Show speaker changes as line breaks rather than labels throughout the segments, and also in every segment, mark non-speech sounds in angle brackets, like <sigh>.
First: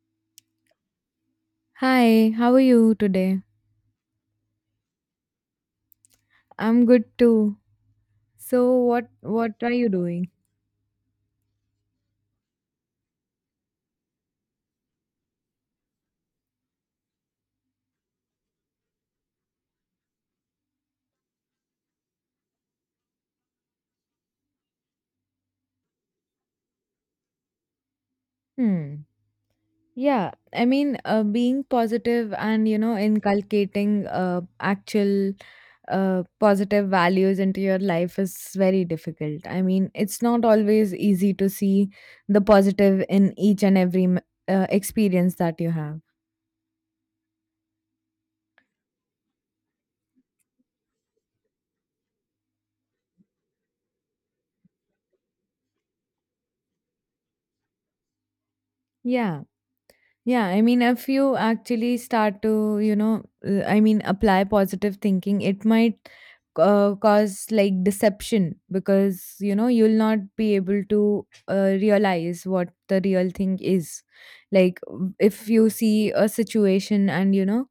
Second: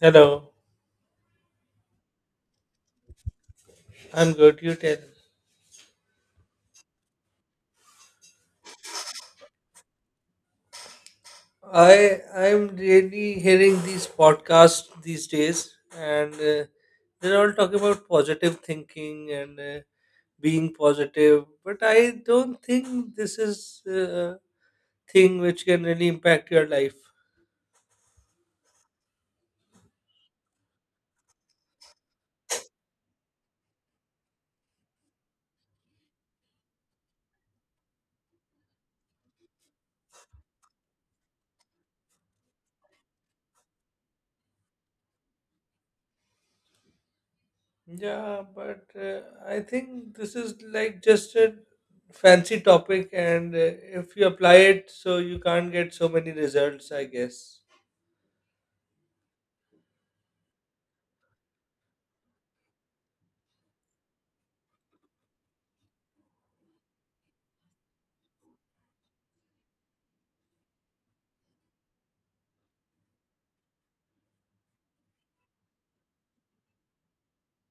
Hello,
Hi, how are you today?
I'm good. You tell.
I'm good too. So what are you doing?
I'm really hearing these podcasts these days, and they're all talking about positive thinking and being positive. But I don't think this is a thing which can really impact your life.
Hmm. Yeah, I mean, being positive and you know inculcating actual positive values into your life is very difficult. I mean, it's not always easy to see the positive in each and every experience that you have.
Yeah, but I think this is like just a fancy topic, and if you apply it, so you can't get so many results. I guess.
Yeah. Yeah, I mean, if you actually start to, you know, I mean, apply positive thinking, it might cause like deception because, you know, you'll not be able to realize what the real thing is. Like, if you see a situation and, you know,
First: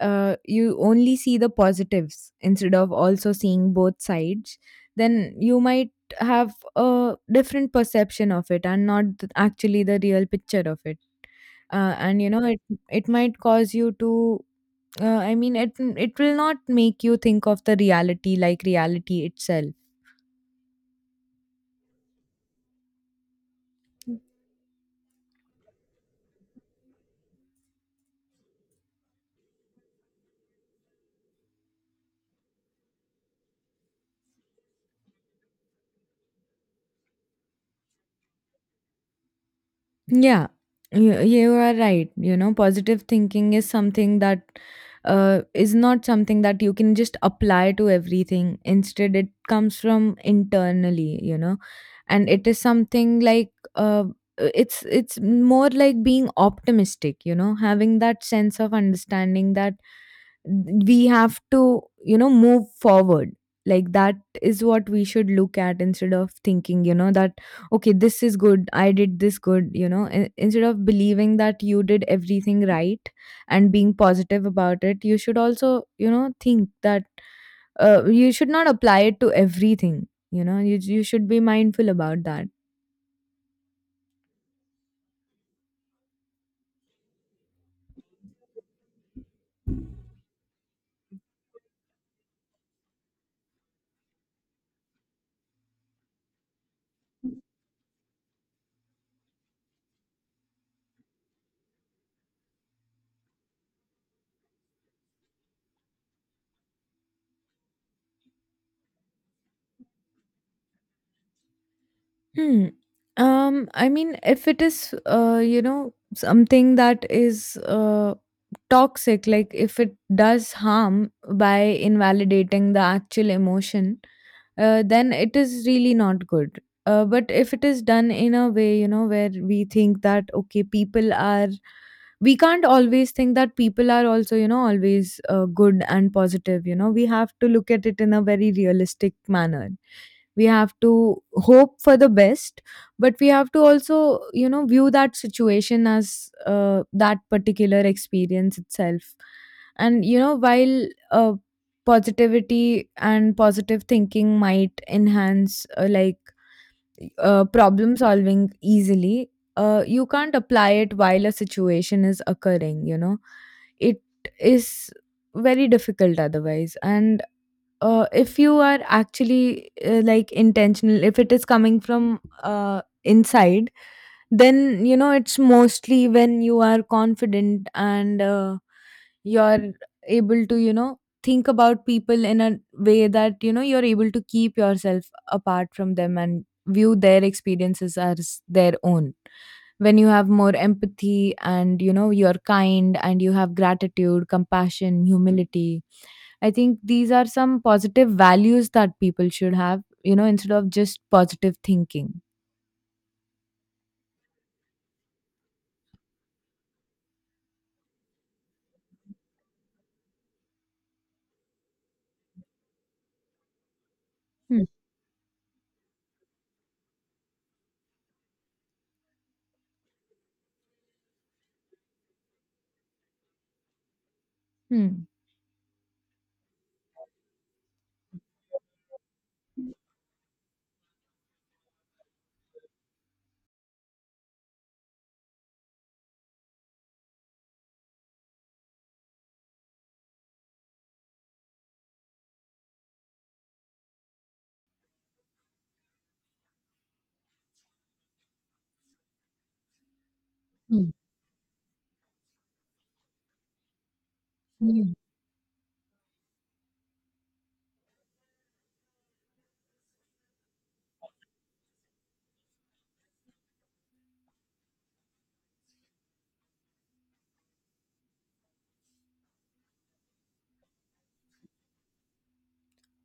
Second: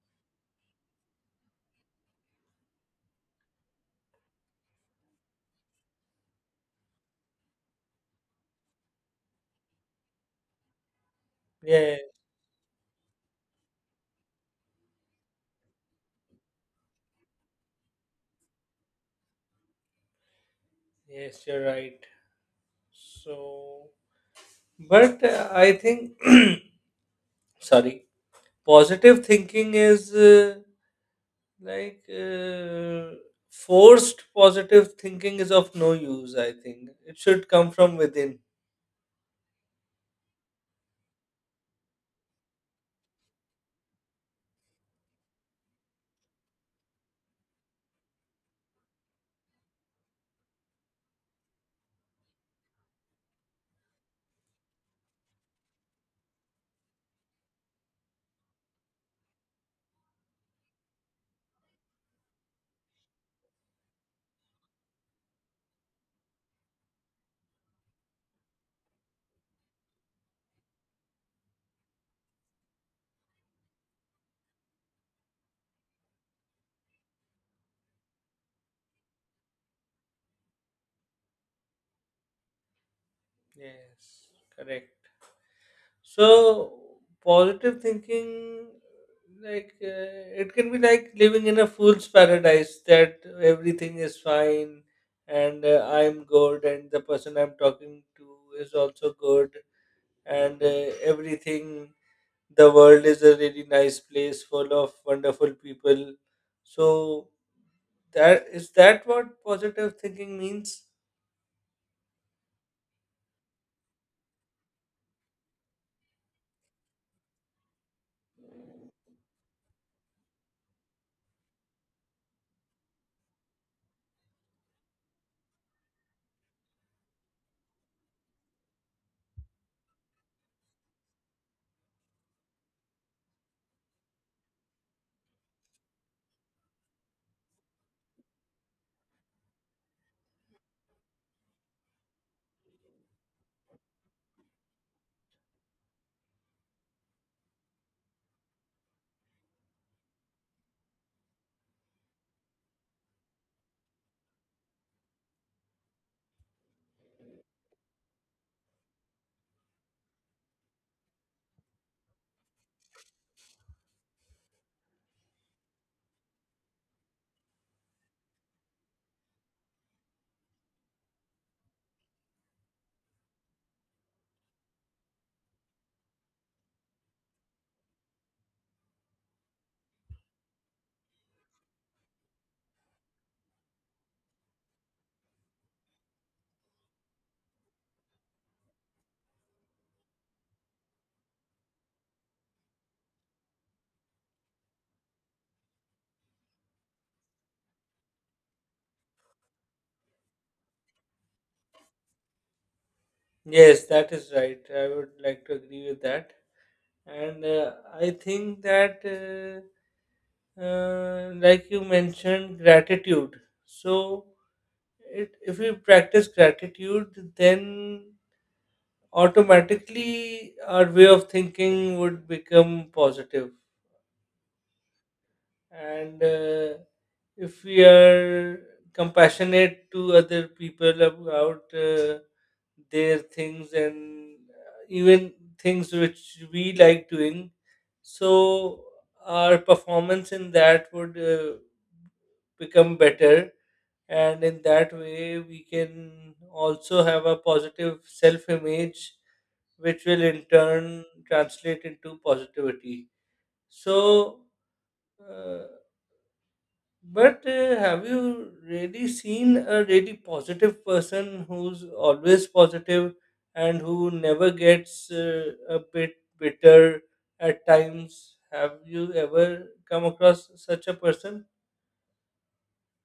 you only see the positives instead of also seeing both sides, then you might have a different perception of it and not actually the real picture of it,
Yeah.
and you know it might cause you to, I mean, it will not make you think of the reality, like reality itself.
Yes, you're right. So, but I think, <clears throat> sorry, positive thinking is like forced positive thinking is of no use, I think. It should come from within.
Yeah, you are right, you know, positive thinking is something that is not something that you can just apply to everything. Instead, it comes from internally, you know, and it is something like, uh, it's more like being optimistic, you know, having that sense of understanding that we have to, you know, move forward, like that is what we should look at, instead of thinking, you know, that okay, this is good, I did this good, you know, instead of believing that you did everything right and being positive about it. You should also, you know, think that you should not apply it to everything, you know, you should be mindful about that.
Yes, correct. So, positive thinking, like, it can be like living in a fool's paradise that everything is fine and I'm good and the person I'm talking to is also good and everything, the world is a really nice place full of wonderful people. So that is, that what positive thinking means?
Hmm. I mean, if it is you know something that is toxic, like if it does harm by invalidating the actual emotion, then it is really not good. But if it is done in a way, you know, where we think that okay, people are, we can't always think that people are also, you know, always good and positive. You know, we have to look at it in a very realistic manner. We have to hope for the best, but we have to also, you know, view that situation as that particular experience itself. And you know while, uh, positivity and positive thinking might enhance, like, problem solving easily, you can't apply it while a situation is occurring, you know. It is very difficult otherwise. And if you are actually, like, intentional, if it is coming from inside, then you know it's mostly when you are confident and, you're able to, you know, think about people in a way that you know you're able to keep yourself apart from them and view their experiences as their own. When you have more empathy and you know you're kind and you have gratitude, compassion, humility, I think these are some positive values that people should have, you know, instead of just positive thinking.
Yes, that is right. I would like to agree with that, and I think that like you mentioned gratitude. So
Hmm.
it, if we practice gratitude, then automatically our way of thinking would become positive.
Hmm.
And if we are compassionate to other people about their things, and even things which we like doing, so our performance in that would become better, and in that way we can also have a positive self image, which will in turn
Hmm.
translate into positivity. So
Hmm.
uh, but have you really seen a really positive person who's always positive and who never gets a bit bitter at times? Have you ever come across such a person?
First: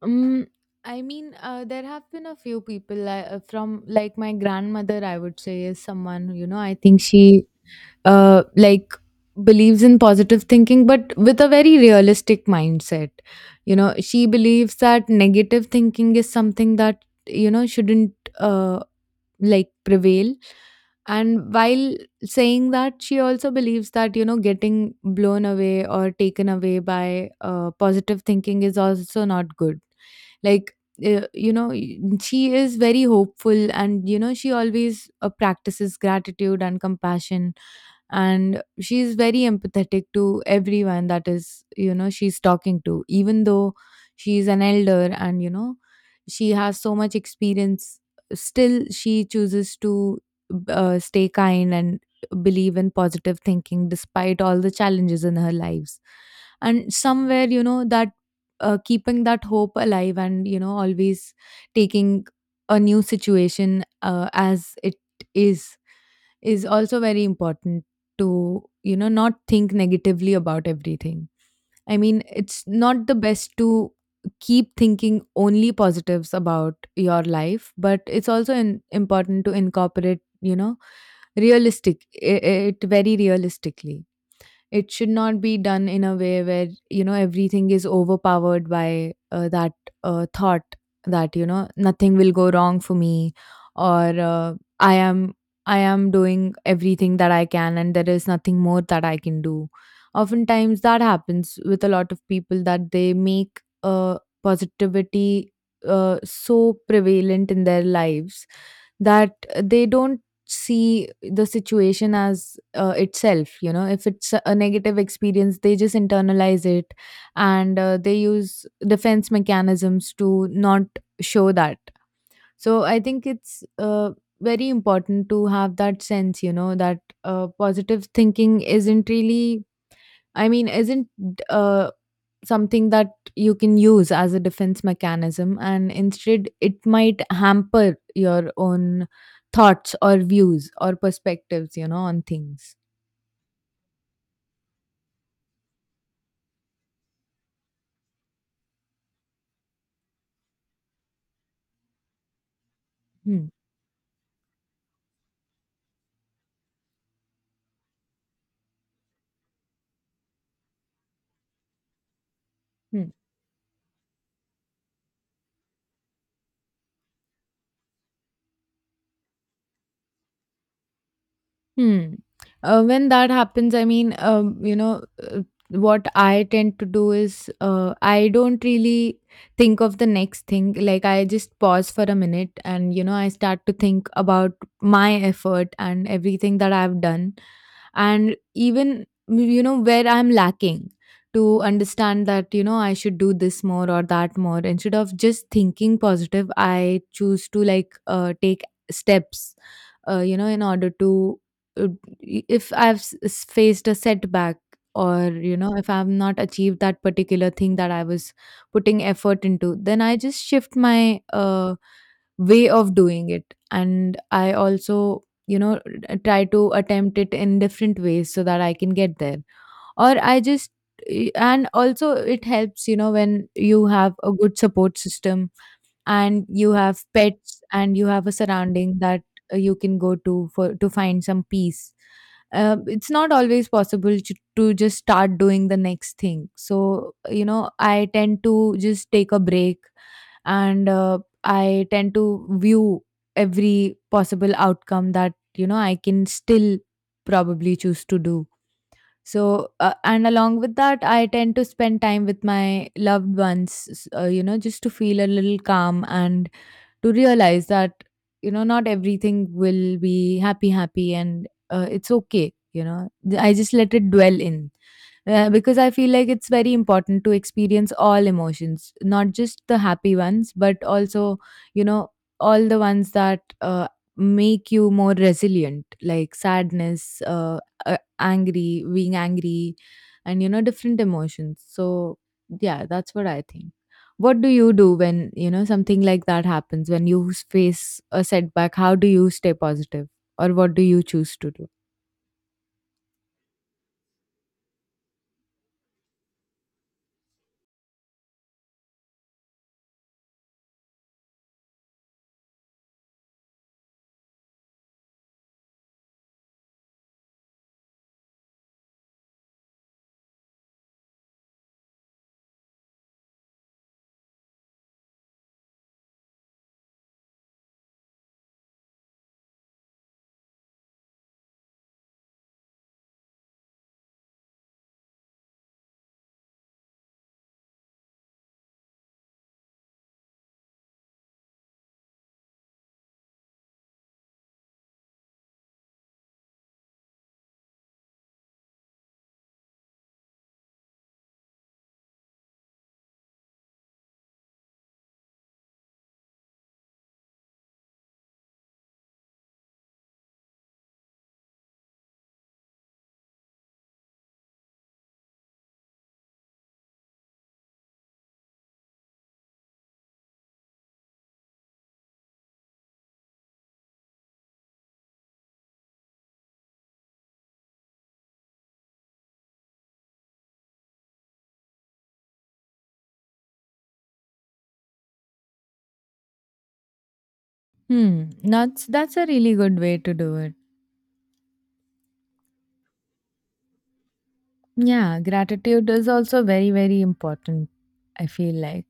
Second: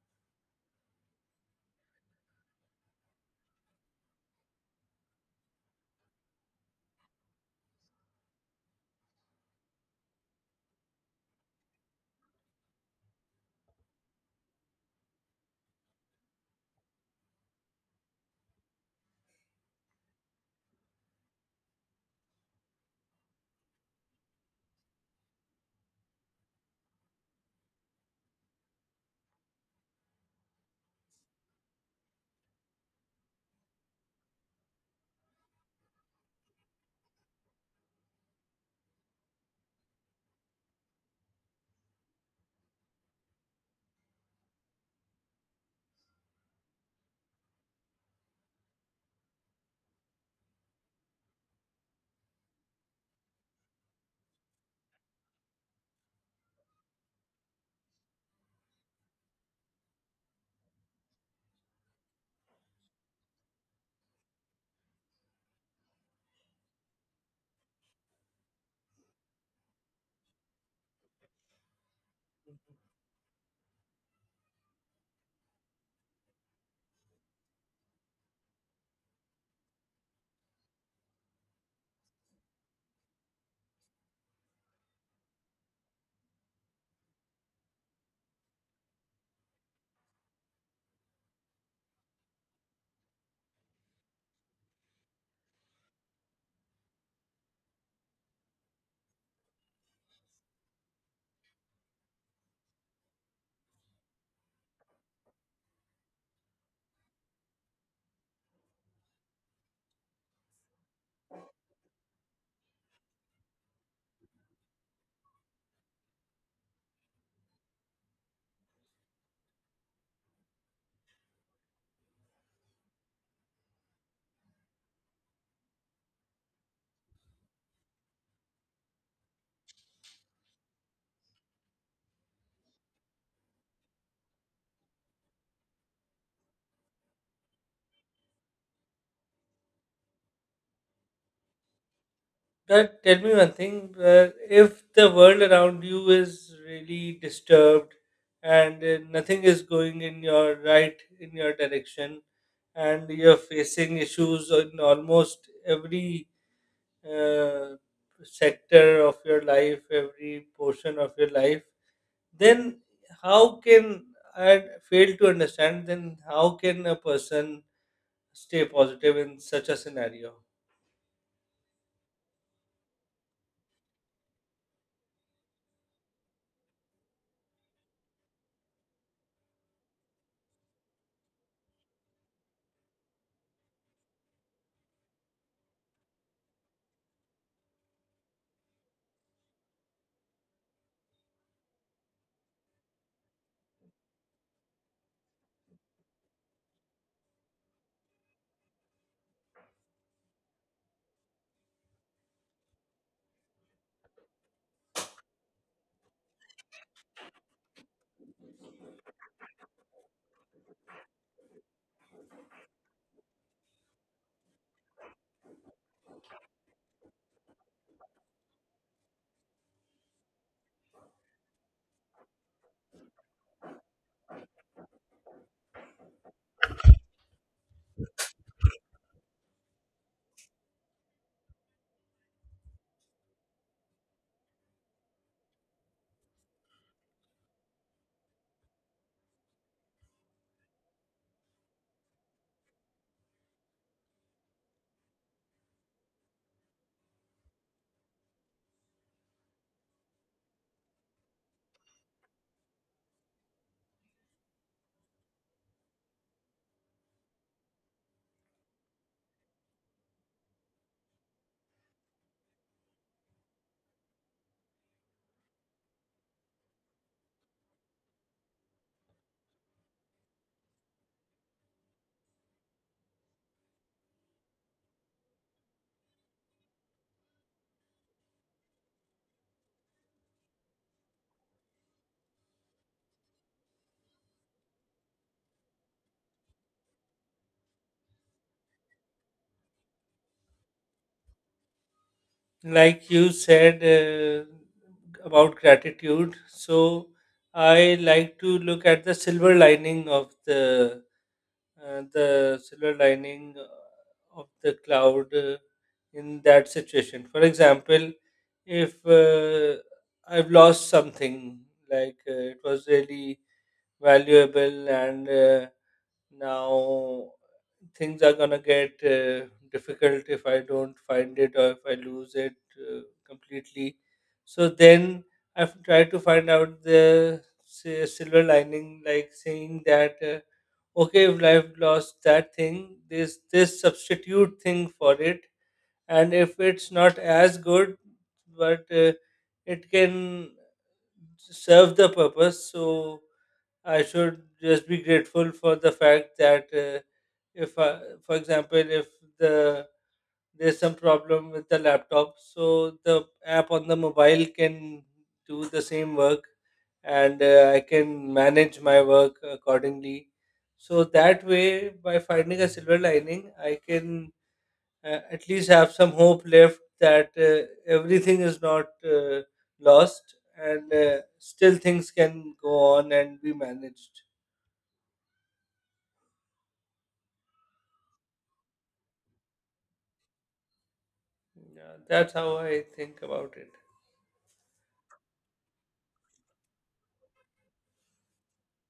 Mm, I mean, there have been a few people from, like, my grandmother, I would say, is someone who, you know, I think she, like, believes in positive thinking, but with a very realistic mindset. You know, she believes that negative thinking is something that, you know, shouldn't. Uh, like, prevail. And while saying that, she also believes that you know getting blown away or taken away by positive thinking is also not good. Like, you know, she is very hopeful, and you know she always practices gratitude and compassion, and she's very empathetic to everyone that is, you know, she's talking to. Even though she's an elder and you know she has so much experience, still she chooses to stay kind and believe in positive thinking despite all the challenges in her lives. And somewhere you know that, keeping that hope alive and you know always taking a new situation as it is is also very important, to you know not think negatively about everything. I mean, it's not the best to keep thinking only positives about your life, but it's also important to incorporate, you know, realistic, it very realistically. It should not be done in a way where, you know, everything is overpowered by that thought, that, you know, nothing will go wrong for me. Or, I am I am doing everything that I can, and there is nothing more that I can do. Oftentimes that happens with a lot of people, that they make positivity so prevalent in their lives, that they don't see the situation as itself, you know, if it's a negative experience, they just internalize it, and they use defense mechanisms to not show that. So I think it's very important to have that sense, you know, that positive thinking isn't really, I mean isn't something that you can use as a defense mechanism, and instead it might hamper your own thoughts or views or perspectives, you know, on things.
But tell me one thing, if the world around you is really disturbed and nothing is going in your right, in your direction, and you're
Hmm.
facing issues in almost every uh, sector of your life, every portion of your life, then
Hmm.
how can I fail to understand? Then how can a person stay positive in such a scenario?
Hmm. When that happens, I mean, you know, what I tend to do is, I don't really think of the next thing. Like, I just pause for a minute and you know I start to think about my effort and everything that I've done, and even you know where I'm lacking, to understand that you know I should do this more or that more. Instead of just thinking positive, I choose to, like, take steps you know in order to, uh, if I've faced a setback, or you know if I've not achieved that particular thing that I was putting effort into, then I just shift my way of doing it, and I also you know try to attempt it in different ways so that I can get there. Or I just, and also it helps you know when you have a good support system and you have pets and you have a surrounding that you can go to for to find some peace. It's not always possible to just start doing the next thing, so you know I tend to just take a break. And I tend to view every possible outcome that you know I can still probably choose to do. So, and along with that, I tend to spend time with my loved ones, you know, just to feel a little calm, and to realize that you know not everything will be happy happy and, it's okay, you know, I just let it dwell in. Because I feel like it's very important to experience all emotions, not just the happy ones, but also you know all the ones that make you more resilient. Like sadness, angry, being angry, and you know different emotions. So yeah, that's what I think. What do you do when, you know, something like that happens, when you face a setback? How do you stay positive? Or what do you choose to do?
Like you said, about gratitude, so I like to look at the silver lining of the silver lining of the cloud in that situation. For example, if I've lost something, like it was really valuable, and now things are gonna get difficult if I don't find it or if I lose it completely. So then I've tried to find out the, say, silver lining, like saying that. Okay, if I've lost that thing, there's this substitute thing for it, and if it's not as good, but it can serve the purpose. So I should just be grateful for the fact that, if I, for example, if the there's some problem with the laptop, so the app on the mobile can do the same work, and I can manage my work accordingly. So that way, by finding a silver lining, I can at least have some hope left that everything is not lost, and still things can go on and be managed.
Hmm, that's a really good way to do it.
Yeah, that's how I think about it.
Yeah, gratitude is also very very important. I feel like.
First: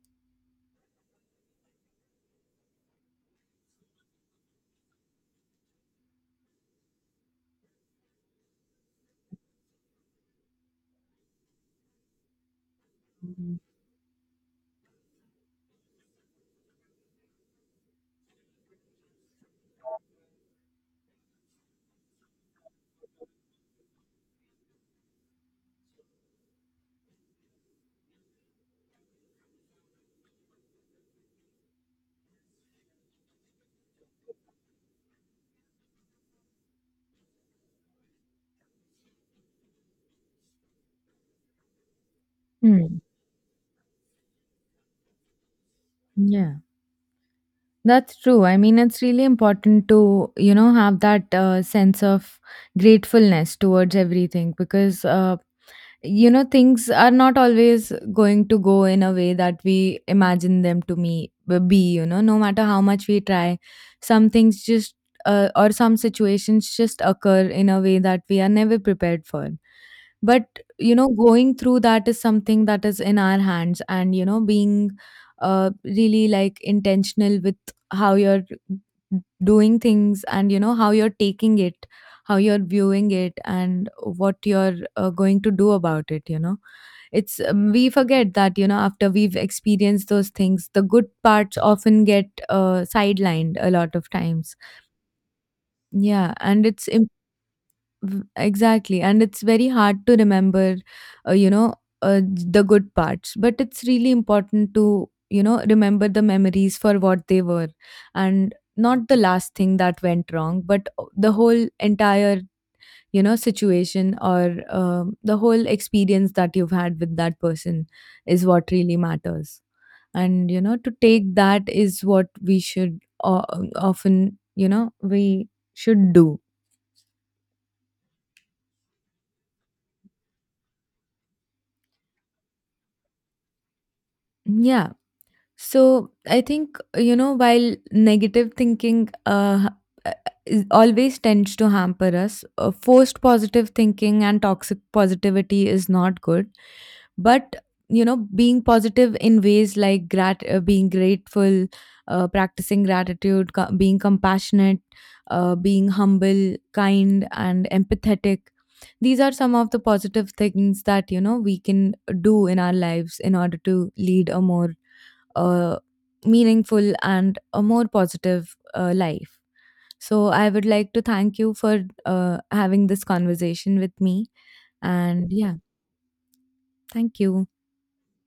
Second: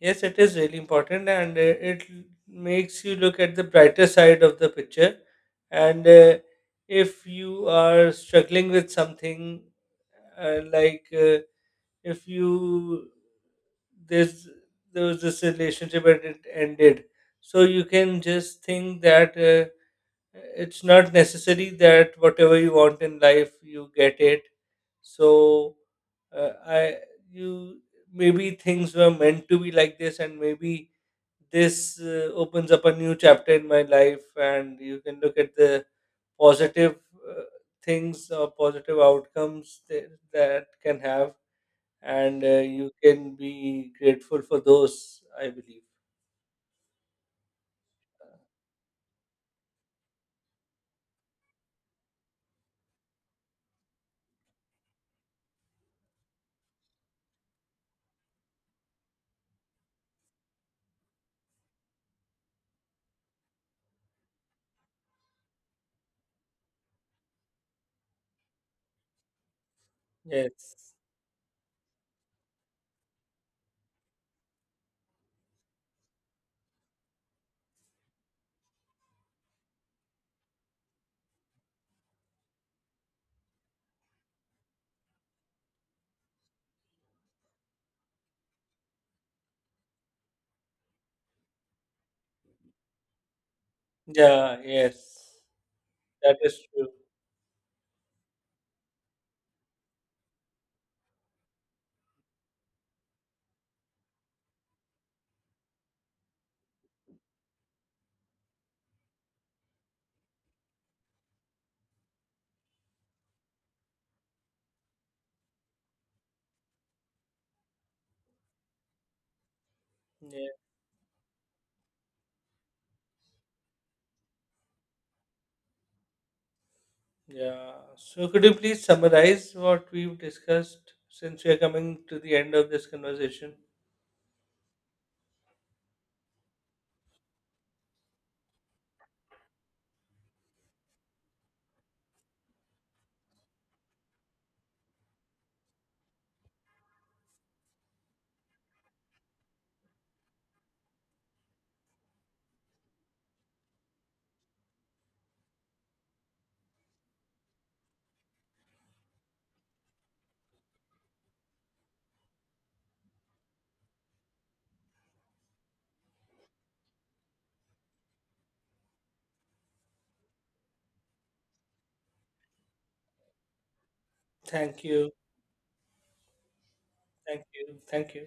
Yes, it is really important, and it makes you look at the brighter side of the picture. And if you are struggling with something, like if you there's there was this relationship and it ended, so you can just think that it's not necessary that whatever you want in life you get it. So I you maybe things were meant to be like this, and maybe this opens up a new chapter in my life, and you can look at the positive uh, things or positive outcomes that, that can have, and you
Hmm.
can be grateful for those, I believe.
Yeah, that's true. I mean, it's really important to you know have that sense of gratefulness towards everything, because you know things are not always going to go in a way that we imagine them to me be, you know. No matter how much we try, some things just, or some situations just occur in a way that we are never prepared for, but
Yes.
you know going through that is something that is in our hands. And you know being really, like, intentional with how you're doing things and you know how you're taking it, how you're viewing it, and what you're going to do about it, you know. It's, we forget that you know after we've experienced those things, the good parts often get sidelined a lot of times.
Yeah, yes.
Yeah,
That is
and
true.
exactly, and it's very hard to remember, you know, uh, the good parts, but it's really important to you know remember the memories for what they were, and not the last thing that went wrong, but the whole entire, you know, situation, or the whole experience that you've had with that person, is what really matters.
Yeah.
And you know to take that is what we should often, you know, we should do.
Yeah. So could you please summarize what we've discussed since we are coming to the end of this conversation?
Yeah, so I think you know while negative thinking h- is always tends to hamper us, forced positive thinking and toxic positivity is not good. But you know being positive in ways like being grateful, practicing gratitude, being compassionate, being humble, kind, and empathetic, these are some of the positive things that you know we can do in our lives in order to lead a more uh, meaningful and a more positive life. So I would like to thank you for having this conversation with me.
Thank you.
And yeah, thank
Thank
you.
you. Thank you.